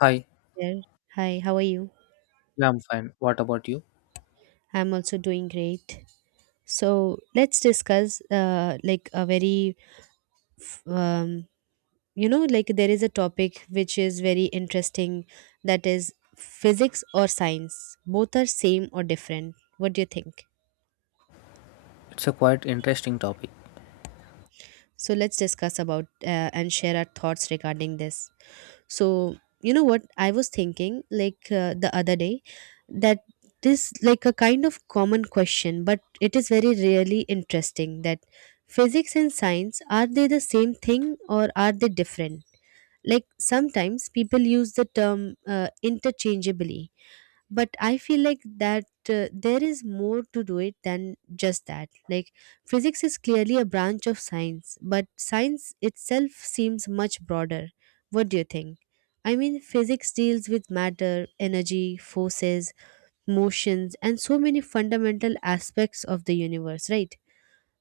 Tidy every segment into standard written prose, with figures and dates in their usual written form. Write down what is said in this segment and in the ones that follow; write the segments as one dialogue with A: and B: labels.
A: Hi,
B: There. Hi, how are you?
A: yeah, I'm fine. What about you?
B: I'm also doing great. So let's discuss like a very, f- you know, like there is a topic which is very interesting, that is physics or science. Both are same or different? What do you think?
A: It's a quite interesting topic.
B: So let's discuss about and share our thoughts regarding this. So, you know what I was thinking, like, the other day, that this, like, a kind of common question, but it is very really interesting that physics and science, are they the same thing or are they different? Like sometimes people use the term interchangeably, but I feel like that there is more to do it than just that. Like physics is clearly a branch of science, but science itself seems much broader. What do you think? I mean, physics deals with matter, energy, forces, motions, and so many fundamental aspects of the universe, right?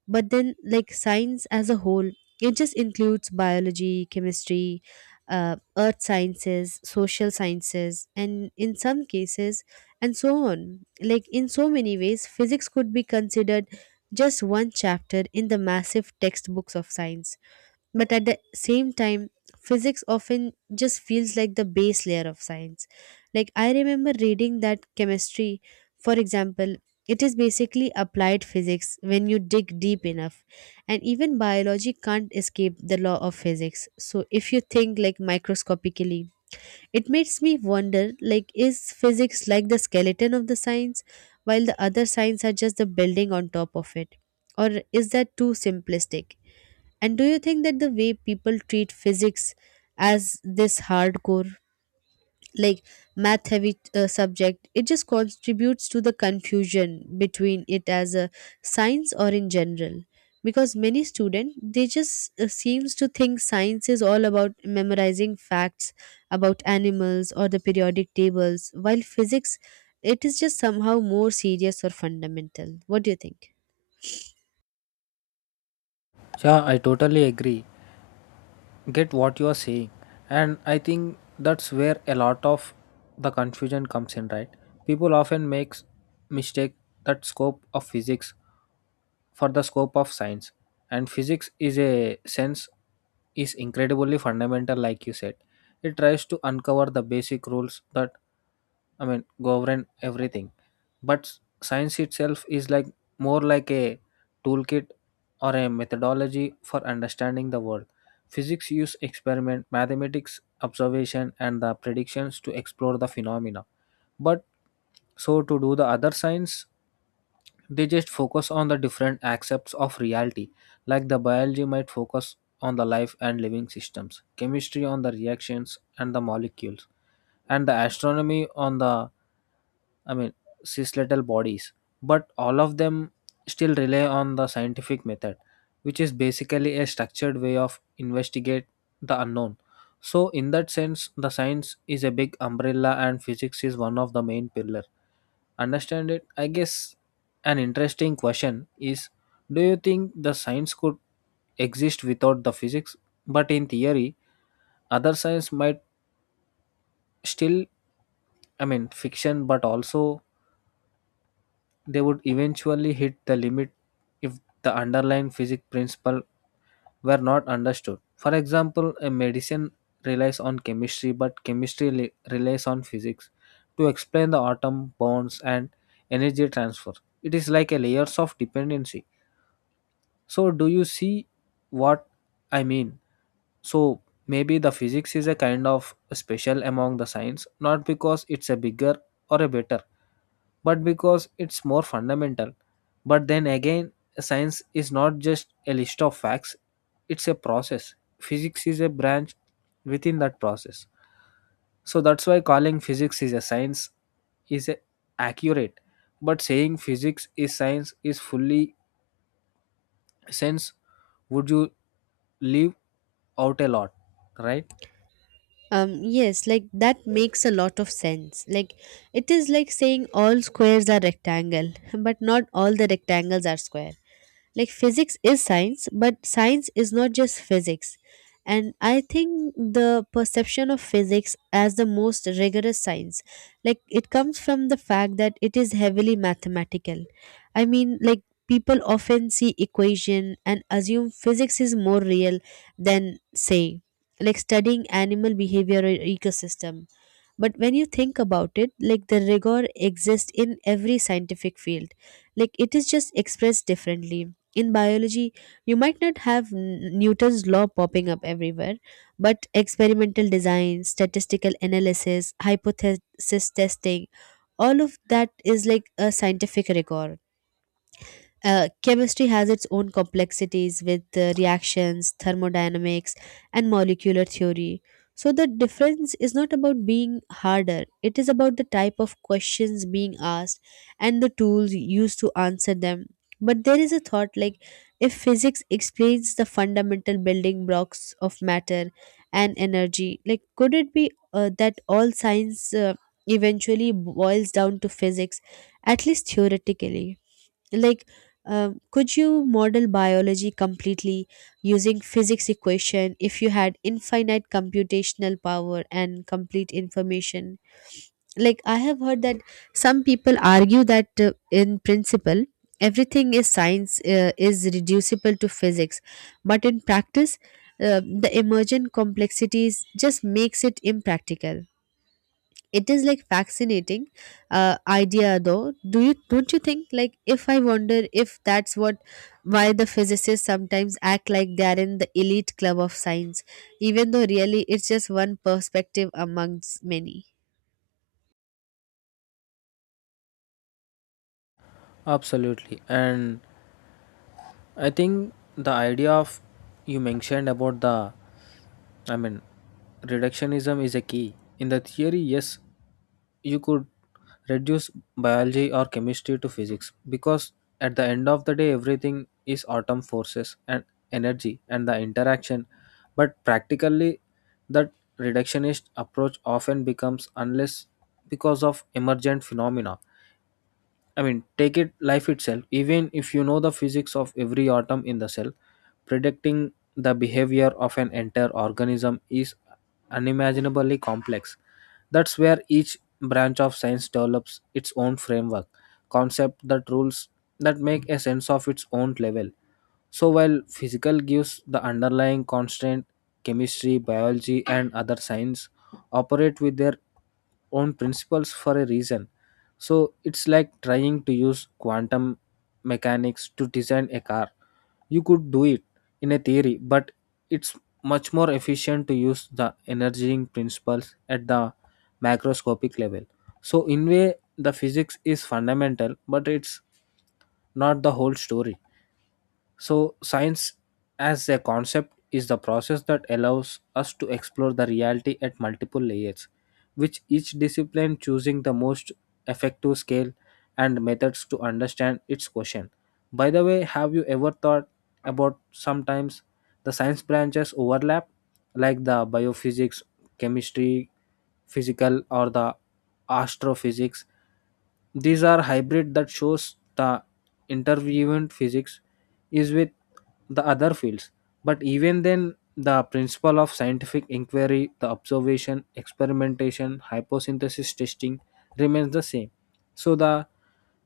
B: But then, like, science as a whole, it just includes biology, chemistry, earth sciences, social sciences, and in some cases, and so on. Like in so many ways, physics could be considered just one chapter in the massive textbooks of science. But at the same time, physics often just feels like the base layer of science. Like, I remember reading that chemistry, for example, it is basically applied physics when you dig deep enough. And even biology can't escape the law of physics. So, if you think like microscopically, it makes me wonder, like, is physics like the skeleton of the science, while the other science are just the building on top of it? Or is that too simplistic? And do you think that the way people treat physics as this hardcore, like math heavy subject, it just contributes to the confusion between it as a science or in general? Because many students, they just seems to think science is all about memorizing facts about animals or the periodic tables, while physics, it is just somehow more serious or fundamental. What do you think?
A: Yeah, I totally agree. Get what you are saying. And I think that's where a lot of the confusion comes in, right? People often makes mistake that scope of physics for the scope of science. And physics is a sense is incredibly fundamental like you said. It tries to uncover the basic rules that govern everything. But science itself is like more like a toolkit or a methodology for understanding the world. Physics use experiment, mathematics observation, and the predictions to explore the phenomena. But so to do the other science, they just focus on the different aspects of reality. Like the biology might focus on the life and living systems, chemistry on the reactions and the molecules, and the astronomy on the I mean, cis-little bodies, but all of them still rely on the scientific method, which is basically a structured way of investigate the unknown. So, in that sense, the science is a big umbrella, and physics is one of the main pillar. Understand it? I guess an interesting question is: do you think the science could exist without the physics? But in theory, other science might still, fiction, but also they would eventually hit the limit if the underlying physics principle were not understood. For example, a medicine relies on chemistry, but relies on physics to explain the atom bonds and energy transfer. It is like a layers of dependency. So, do you see what I mean? So, maybe the physics is a kind of special among the science, not because it's a bigger or a better but because it's more fundamental. But then again, science is not just a list of facts, it's a process. Physics is a branch within that process. So that's why calling physics is a science is accurate. But saying physics is science is fully sense would you leave out a lot, right?
B: Yes, like that makes a lot of sense. Like it is like saying all squares are rectangle, but not all the rectangles are square. Like physics is science, but science is not just physics. And I think the perception of physics as the most rigorous science, like it comes from the fact that it is heavily mathematical. I mean, like, people often see equation and assume physics is more real than, say, like studying animal behavior or ecosystem. But when you think about it, like, the rigor exists in every scientific field. Like it is just expressed differently. In biology, you might not have Newton's law popping up everywhere, but experimental design, statistical analysis, hypothesis testing, all of that is like a scientific rigor. Chemistry has its own complexities with reactions, thermodynamics, and molecular theory. So, the difference is not about being harder, it is about the type of questions being asked and the tools used to answer them. But there is a thought, like, if physics explains the fundamental building blocks of matter and energy, like, could it be that all science eventually boils down to physics, at least theoretically? Like, could you model biology completely using physics equation if you had infinite computational power and complete information? Like, I have heard that some people argue that in principle, everything is science is reducible to physics, but in practice, the emergent complexities just makes it impractical. It is like fascinating idea, though. Do you don't you think, like, if I wonder if that's what why the physicists sometimes act like they are in the elite club of science, even though really it's just one perspective amongst many.
A: Absolutely. And I think the idea of you mentioned about the I mean, reductionism is a key. In the theory, yes, you could reduce biology or chemistry to physics because at the end of the day, everything is atom forces and energy and the interaction. But practically, that reductionist approach often becomes unless because of emergent phenomena. Take it life itself. Even if you know the physics of every atom in the cell, predicting the behavior of an entire organism is unimaginably complex. That's where each branch of science develops its own framework, concept that rules that make a sense of its own level. So while physical gives the underlying constant, chemistry, biology, and other science operate with their own principles for a reason so it's like trying to use quantum mechanics to design a car. You could do it in a theory, but it's much more efficient to use the energizing principles at the macroscopic level. So in way the physics is fundamental, but it's not the whole story. So, science as a concept is the process that allows us to explore the reality at multiple layers, which each discipline choosing the most effective scale and methods to understand its question. By the way, have you ever thought about sometimes the science branches overlap, like the biophysics chemistry, physical, or the astrophysics. These are hybrid that shows the intervivent physics is with the other fields. But even then, the principle of scientific inquiry, the observation, experimentation, hyposynthesis testing remains the same. So the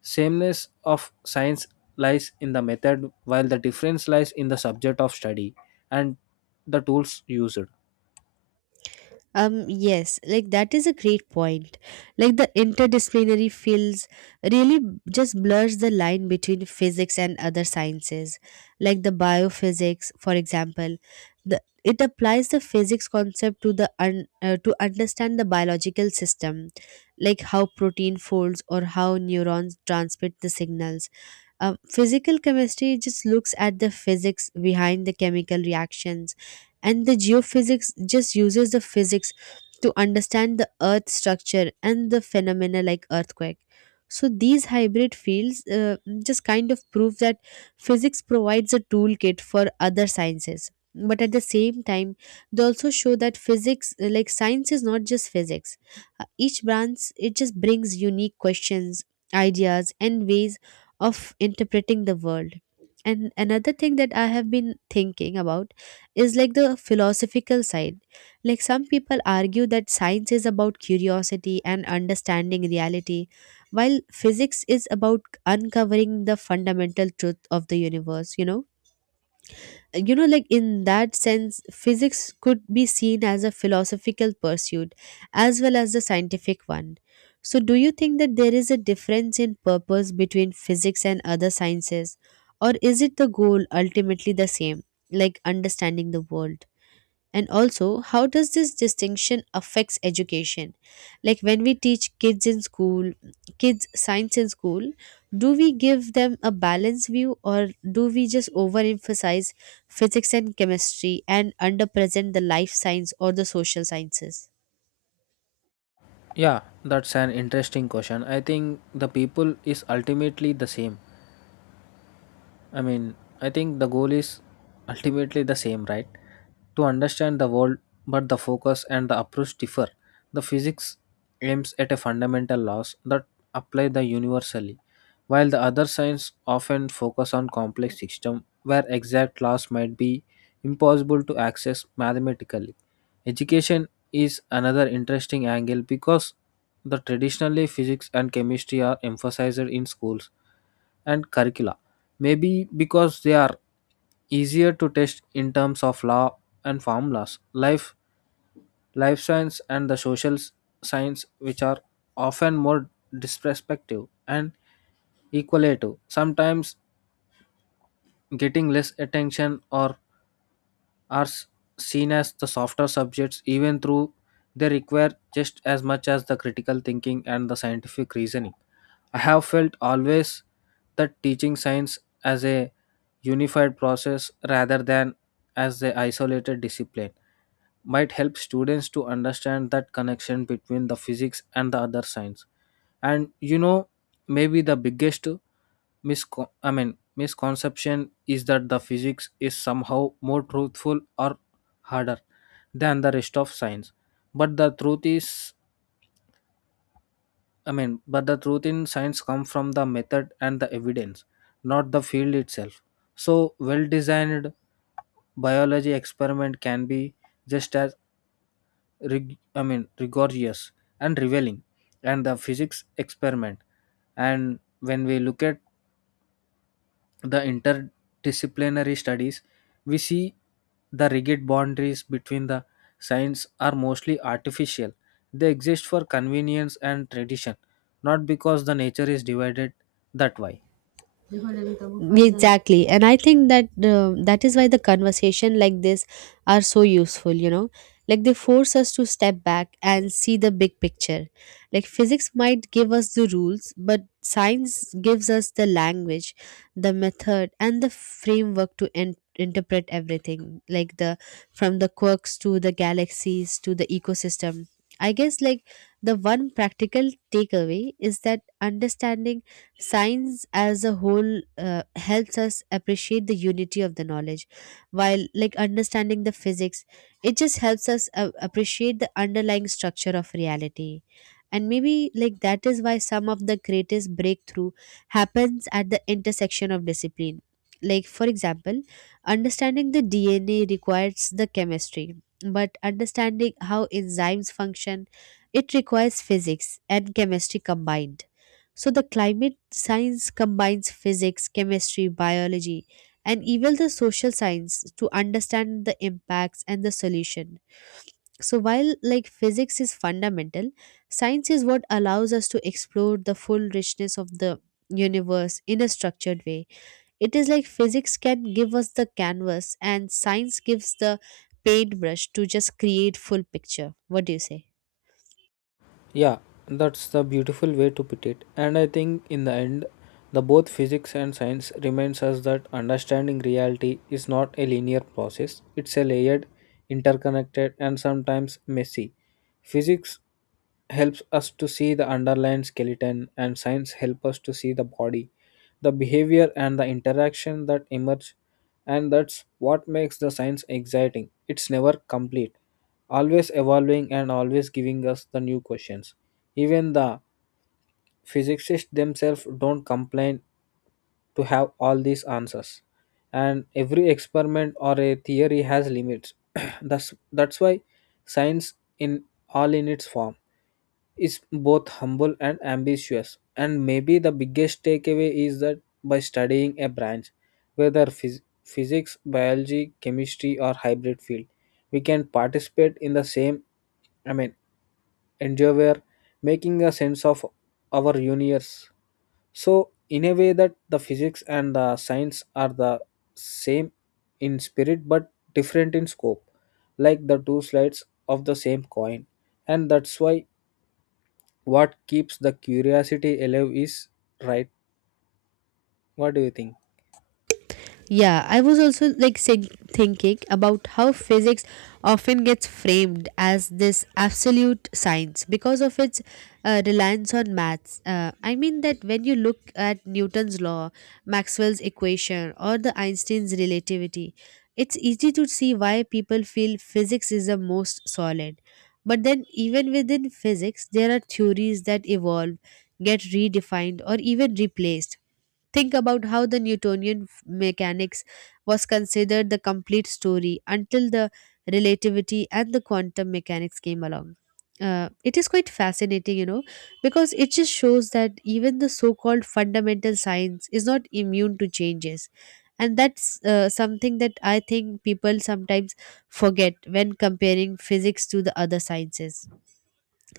A: sameness of science lies in the method while the difference lies in the subject of study and the tools used.
B: Yes, like that is a great point. Like the interdisciplinary fields really just blurs the line between physics and other sciences. Like the biophysics, for example, the it applies the physics concept to to understand the biological system, like how protein folds or how neurons transmit the signals. Physical chemistry just looks at the physics behind the chemical reactions, and the geophysics just uses the physics to understand the earth structure and the phenomena like earthquake. So these hybrid fields just kind of prove that physics provides a toolkit for other sciences. But at the same time, they also show that physics, like science, is not just physics. Each branch, it just brings unique questions, ideas, and ways of interpreting the world. And another thing that I have been thinking about is like the philosophical side. Like some people argue that science is about curiosity and understanding reality, while physics is about uncovering the fundamental truth of the universe, you know, like in that sense, physics could be seen as a philosophical pursuit as well as a scientific one. So do you think that there is a difference in purpose between physics and other sciences, or is it the goal ultimately the same, like understanding the world? And also, how does this distinction affects education? Like when we teach kids science in school, do we give them a balanced view, or do we just overemphasize physics and chemistry and underpresent the life science or the social sciences?
A: Yeah, that's an interesting question. I think the people is ultimately the same. I mean, I think the goal is ultimately the same, right? To understand the world, but the focus and the approach differ. The physics aims at a fundamental laws that apply the universally, while the other science often focus on complex system where exact laws might be impossible to access mathematically. Education is another interesting angle because the traditionally physics and chemistry are emphasized in schools and curricula. Maybe because they are easier to test in terms of law and formulas, life science, and the social science, which are often more disrespective and equalative, sometimes getting less attention or are seen as the softer subjects, even though they require just as much as the critical thinking and the scientific reasoning. I have felt always that teaching science as a unified process rather than as a isolated discipline might help students to understand that connection between the physics and the other science. And you know, maybe the biggest misconception is that the physics is somehow more truthful or harder than the rest of science. But the truth is. But the truth in science comes from the method and the evidence, not the field itself. So, well designed biology experiment can be just as rigorous and revealing, and the physics experiment. And when we look at the interdisciplinary studies, we see the rigid boundaries between the science are mostly artificial. They exist for convenience and tradition, not because the nature is divided that way.
B: Exactly. And I think that that is why the conversation like this are so useful, you know. Like they force us to step back and see the big picture. Like physics might give us the rules, but science gives us the language, the method, and the framework to interpret everything, like the from the quirks to the galaxies to the ecosystem. I guess, like, the one practical takeaway is that understanding science as a whole helps us appreciate the unity of the knowledge, while like understanding the physics, it just helps us appreciate the underlying structure of reality. And maybe like that is why some of the greatest breakthrough happens at the intersection of discipline. Like for example, understanding the DNA requires the chemistry, but understanding how enzymes function, it requires physics and chemistry combined. So the climate science combines physics, chemistry, biology, and even the social science to understand the impacts and the solution. So while, like, physics is fundamental, science is what allows us to explore the full richness of the universe in a structured way. It is like physics can give us the canvas and science gives the paintbrush to just create full picture. What do you say?
A: Yeah, that's the beautiful way to put it. And I think in the end, the both physics and science reminds us that understanding reality is not a linear process. It's a layered, interconnected, and sometimes messy. Physics helps us to see the underlying skeleton and science help us to see the body, the behavior and the interaction that emerge and that's what makes the science exciting. It's never complete always evolving and always giving us the new questions. Even the physicists themselves don't complain to have all these answers. And every experiment or a theory has limits. That's why science, in all in its form, is both humble and ambitious. And maybe the biggest takeaway is that by studying a branch, whether physics, biology, chemistry, or hybrid field, we can participate in the same. I mean, endeavor, making a sense of our universe. So, in a way, that the physics and the science are the same in spirit but different in scope, like the two sides of the same coin. And that's why what keeps the curiosity alive is right. What do you think?
B: Yeah, I was also like saying, thinking about how physics often gets framed as this absolute science because of its reliance on maths. I mean that when you look at Newton's law, Maxwell's equation, or the Einstein's relativity, it's easy to see why people feel physics is the most solid. But then, even within physics, there are theories that evolve, get redefined, or even replaced. Think about how the Newtonian mechanics was considered the complete story until the relativity and the quantum mechanics came along. It is quite fascinating, you know, because it just shows that even the so called fundamental science is not immune to changes. And that's something that I think people sometimes forget when comparing physics to the other sciences,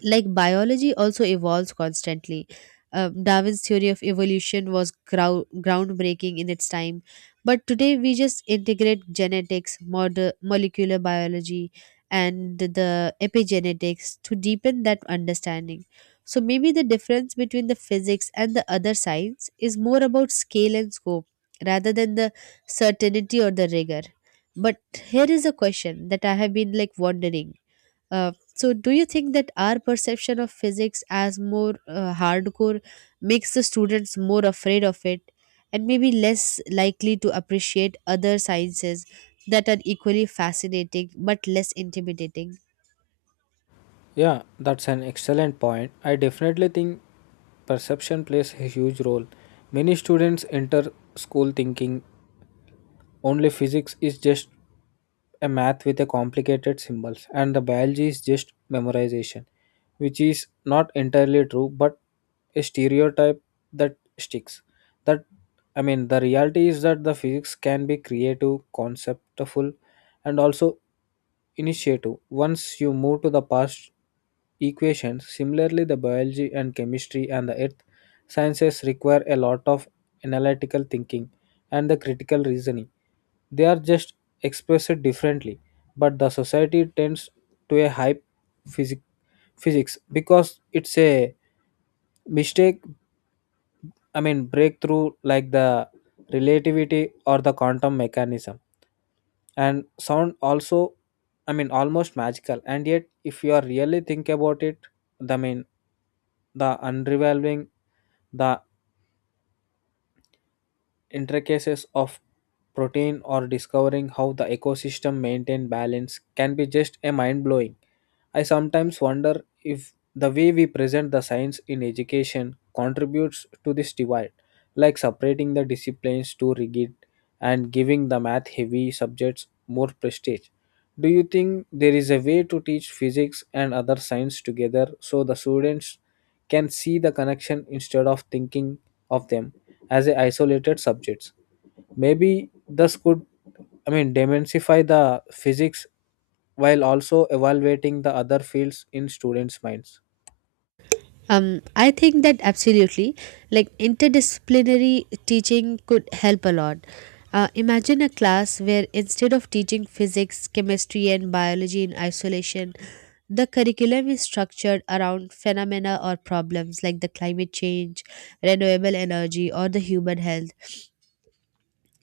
B: like biology also evolves constantly. Darwin's theory of evolution was groundbreaking in its time, but today we just integrate genetics, molecular biology, and the epigenetics to deepen that understanding. So maybe the difference between the physics and the other science is more about scale and scope rather than the certainty or the rigor. But here is a question that I have been like wondering. So, do you think that our perception of physics as more hardcore makes the students more afraid of it, and maybe less likely to appreciate other sciences that are equally fascinating but less intimidating?
A: Yeah, that's an excellent point. I definitely think perception plays a huge role. Many students enter school thinking only physics is just a math with a complicated symbols and the biology is just memorization which is not entirely true but a stereotype that sticks that I mean the reality is that the physics can be creative conceptful and also initiative. Once you move to the past equations, similarly, the biology and chemistry and the earth sciences require a lot of analytical thinking and the critical reasoning. They are just expressed differently, but the society tends to a hype physic- physics because it's a mistake. Breakthrough like the relativity or the quantum mechanism and sound also I mean almost magical and yet if you are really think about it the mean the unraveling the intricacies of protein or discovering how the ecosystem maintain balance can be just a mind blowing. I sometimes wonder if the way we present the science in education contributes to this divide, like separating the disciplines too rigid and giving the math heavy subjects more prestige. Do you think there is a way to teach physics and other science together so the students can see the connection instead of thinking of them as a isolated subjects. Maybe this could demystify the physics while also evaluating the other fields in students' minds.
B: I think that absolutely, like interdisciplinary teaching could help a lot. Imagine a class where instead of teaching physics, chemistry, and biology in isolation, the curriculum is structured around phenomena or problems like the climate change, renewable energy, or the human health.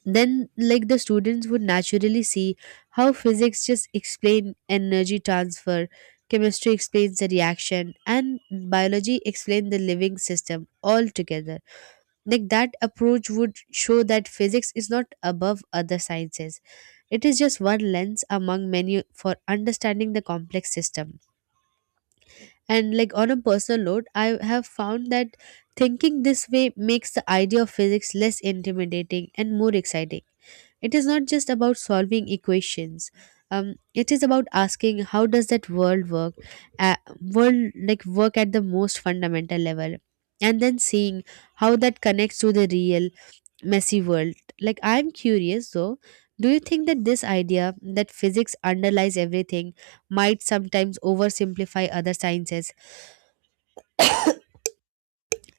B: Then like the students would naturally see how physics just explain energy transfer, chemistry explains the reaction, and biology explain the living system all together. Like that approach would show that physics is not above other sciences, it is just one lens among many for understanding the complex system. And like on a personal note, I have found that thinking this way makes the idea of physics less intimidating and more exciting. It is not just about solving equations. It is about asking how does that world work, world like work at the most fundamental level, and then seeing how that connects to the real messy world. Like I'm curious, though, do you think that this idea that physics underlies everything might sometimes oversimplify other sciences?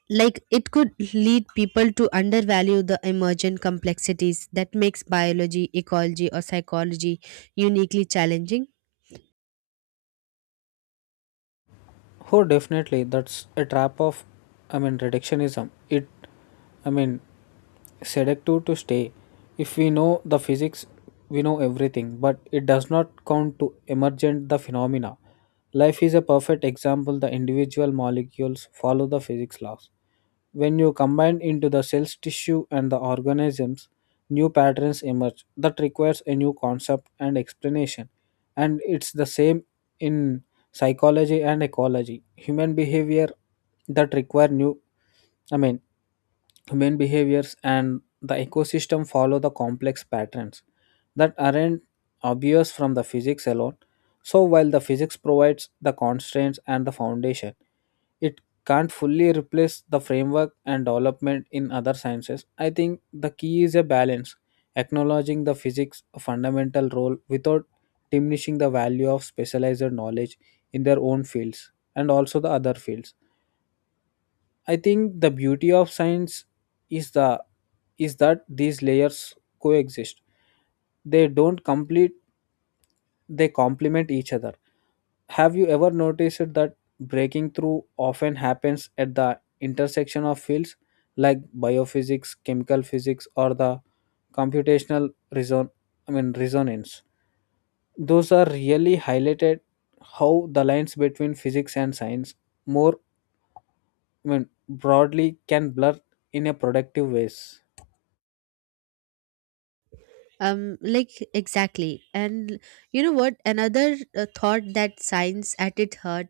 B: Like it could lead people to undervalue the emergent complexities that makes biology, ecology, or psychology uniquely challenging.
A: Oh, definitely. That's a trap of reductionism. I mean, seductive to stay. If we know the physics, we know everything, but it does not count to emergent the phenomena. Life is a perfect example. The individual molecules follow the physics laws, when you combine into the cells, tissue, and the organisms, new patterns emerge that requires a new concept and explanation. And it's the same in psychology and ecology. Human behavior that require new I mean Human behaviors and the ecosystem follow the complex patterns that aren't obvious from the physics alone. So, while the physics provides the constraints and the foundation, it can't fully replace the framework and development in other sciences. I think the key is a balance, acknowledging the physics fundamental role without diminishing the value of specialized knowledge in their own fields and also the other fields I think the beauty of science is the is that these layers coexist. They don't complete they complement each other. Have you ever noticed that breaking through often happens at the intersection of fields like biophysics, chemical physics or the computational reason I mean resonance. Those are really highlighted how the lines between physics and science more when broadly can blur in a productive ways.
B: Exactly, and you know what another thought that science at its heart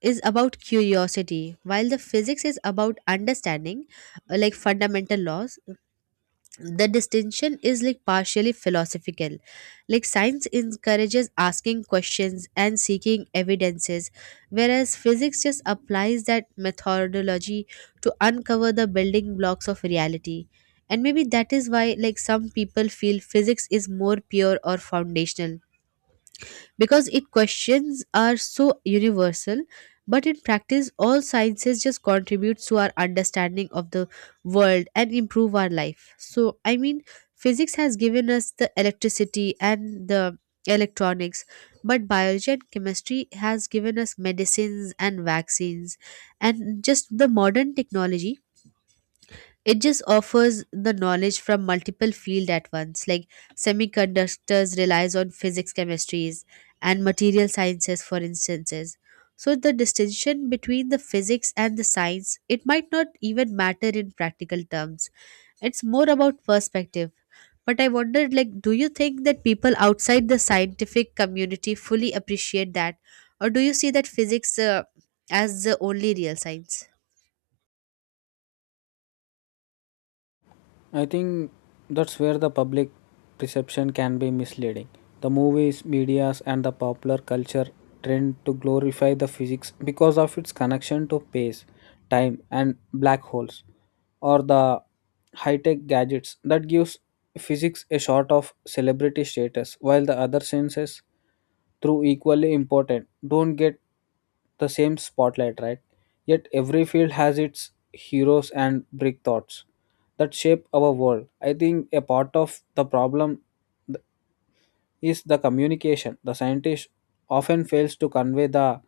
B: is about curiosity, while the physics is about understanding like fundamental laws. The distinction is like partially philosophical. Like, science encourages asking questions and seeking evidences, whereas physics just applies that methodology to uncover the building blocks of reality. And maybe that is why like some people feel physics is more pure or foundational, because its questions are so universal. But in practice, all sciences just contributes to our understanding of the world and improve our life. So, I mean, physics has given us the electricity and the electronics, but biology and chemistry has given us medicines and vaccines and just the modern technology. It just offers the knowledge from multiple fields at once, like semiconductors relies on physics, chemistries, and material sciences, for instances. So the distinction between the physics and the science, it might not even matter in practical terms. It's more about perspective. But I wondered, like, do you think that people outside the scientific community fully appreciate that, or do you see that physics as the only real science?
A: I think that's where the public perception can be misleading. The movies, medias, and the popular culture trend to glorify the physics because of its connection to space, time, and black holes, or the high-tech gadgets that gives physics a sort of celebrity status, while the other sciences, through equally important, don't get the same spotlight, right? Yet every field has its heroes and brick thoughts that shape our world. I think a part of the problem is the communication. The scientist often fails to convey the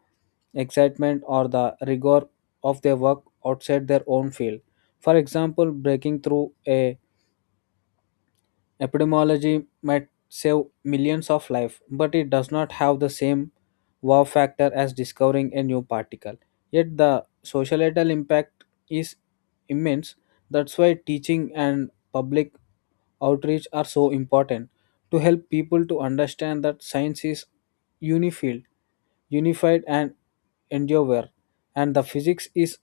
A: excitement or the rigor of their work outside their own field. For example, breaking through a Epidemiology might save millions of lives, but it does not have the same wow factor as discovering a new particle. Yet the societal impact is immense. That's why teaching and public outreach are so important to help people to understand that science is unified, unified and endure, and the physics is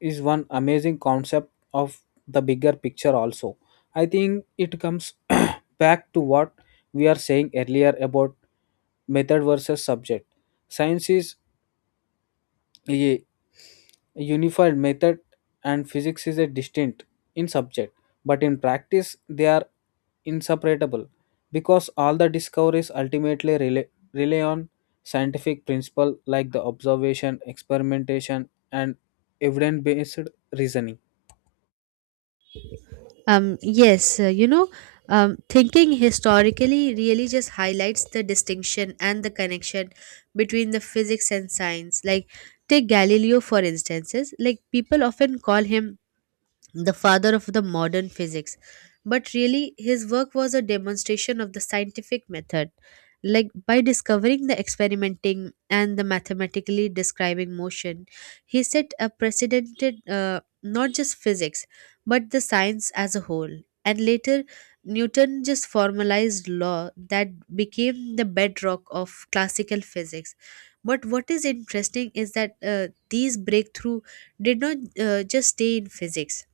A: is one amazing concept of the bigger picture also. I think it comes back to what we are saying earlier about method versus subject. Science is a unified method and physics is a distinct in subject, but in practice they are inseparable because all the discoveries ultimately rely on scientific principle like the observation, experimentation and evidence based reasoning.
B: Yes. Thinking historically really just highlights the distinction and the connection between the physics and science. Like, take Galileo, for instances. Like, people often call him the father of the modern physics. But really, his work was a demonstration of the scientific method. Like, by discovering the experimenting and the mathematically describing motion, he set a precedented not just physics but the science as a whole. And later, Newton just formalized law that became the bedrock of classical physics. But what is interesting is that these breakthrough did not just stay in physics.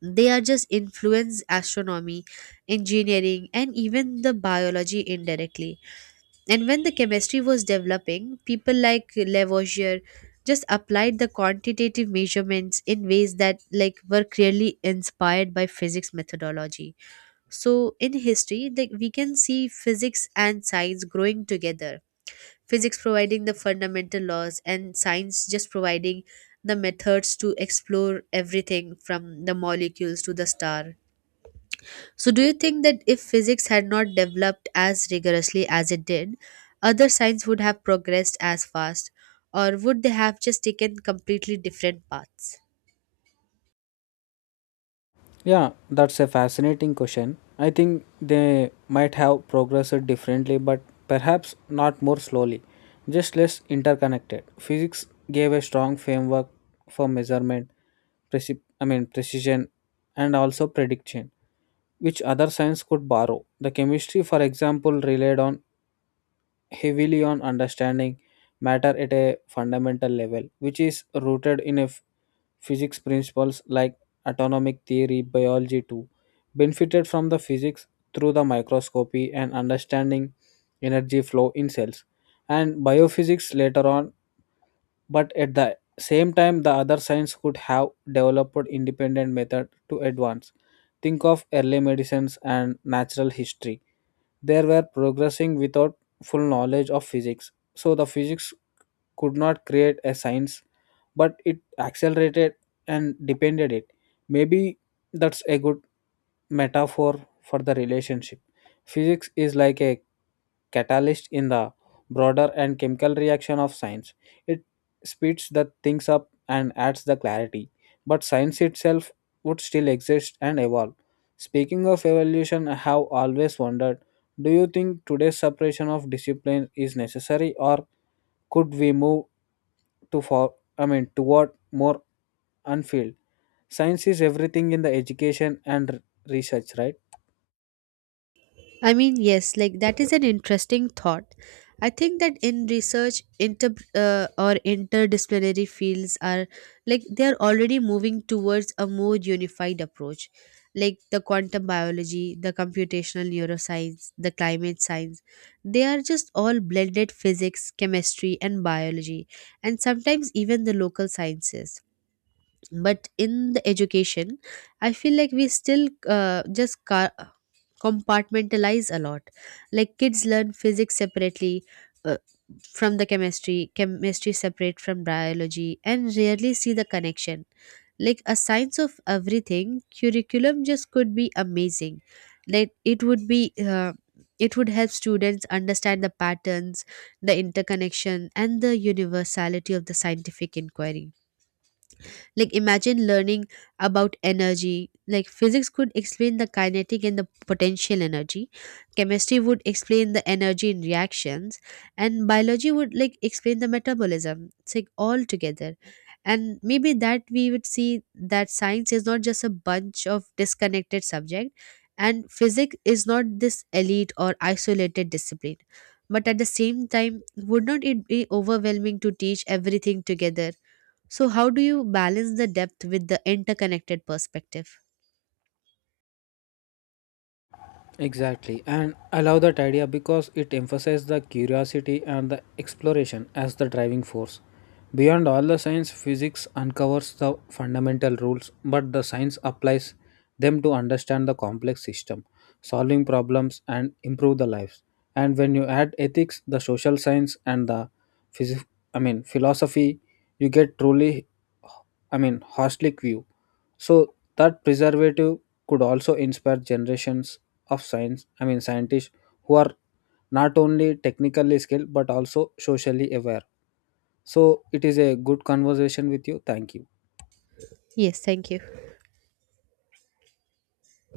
B: They are just influence astronomy, engineering, and even the biology indirectly. And when the chemistry was developing, people like Lavoisier just applied the quantitative measurements in ways that like were clearly inspired by physics methodology. So in history, like, we can see physics and science growing together, physics providing the fundamental laws and science just providing the methods to explore everything from the molecules to the star. So, do you think that if physics had not developed as rigorously as it did, other science would have progressed as fast, or would they have just taken completely different paths?
A: Yeah, that's a fascinating question. I think they might have progressed differently, but perhaps not more slowly, just less interconnected. Physics gave a strong framework for measurement, I mean precision, and also prediction, which other science could borrow. The chemistry, for example, relied on heavily on understanding matter at a fundamental level, which is rooted in Physics principles like atomic theory, biology too, benefited from the physics through the microscopy and understanding energy flow in cells and biophysics later on, but at the same time the other science could have developed independent method to advance. Think of early medicines and natural history, they were progressing without full knowledge of physics, so the physics could not create a science, but it accelerated and depended it. Maybe that's a good metaphor for the relationship. Physics is like a catalyst in the broader and chemical reaction of science. It speeds the things up and adds the clarity. But science itself would still exist and evolve. Speaking of evolution, I have always wondered, do you think today's separation of discipline is necessary, or could we move to for I mean toward more unfilled science is everything in the education and research, right?
B: I mean, yes, like that is an interesting thought. I think that in research, interdisciplinary fields are like they are already moving towards a more unified approach, like the quantum biology, the computational neuroscience, the climate science. They are just all blended physics, chemistry, and biology, and sometimes even the local sciences. But in the education, I feel like we still just compartmentalize a lot. Like, kids learn physics separately, uh, from the chemistry, chemistry separate from biology, and rarely see the connection. Like a science of everything curriculum just could be amazing. Like, it would help students understand the patterns, the interconnection, and the universality of the scientific inquiry. Like imagine learning about energy. Like, physics could explain the kinetic and the potential energy. Chemistry would explain the energy in reactions, and biology would like explain the metabolism. It's like all together. And maybe that we would see that science is not just a bunch of disconnected subject and physics is not this elite or isolated discipline. But at the same time, would not it be overwhelming to teach everything together? So, how do you balance the depth with the interconnected perspective?
A: Exactly, and I love that idea because it emphasizes the curiosity and the exploration as the driving force. Beyond all the science, physics uncovers the fundamental rules, but the science applies them to understand the complex system, solving problems, and improve the lives. And when you add ethics, the social science, and the phys- I mean philosophy, you get truly holistic view. So that preservative could also inspire generations of I mean, scientists who are not only technically skilled but also socially aware. So it is a good conversation with you. Thank you.
B: Yes, thank you.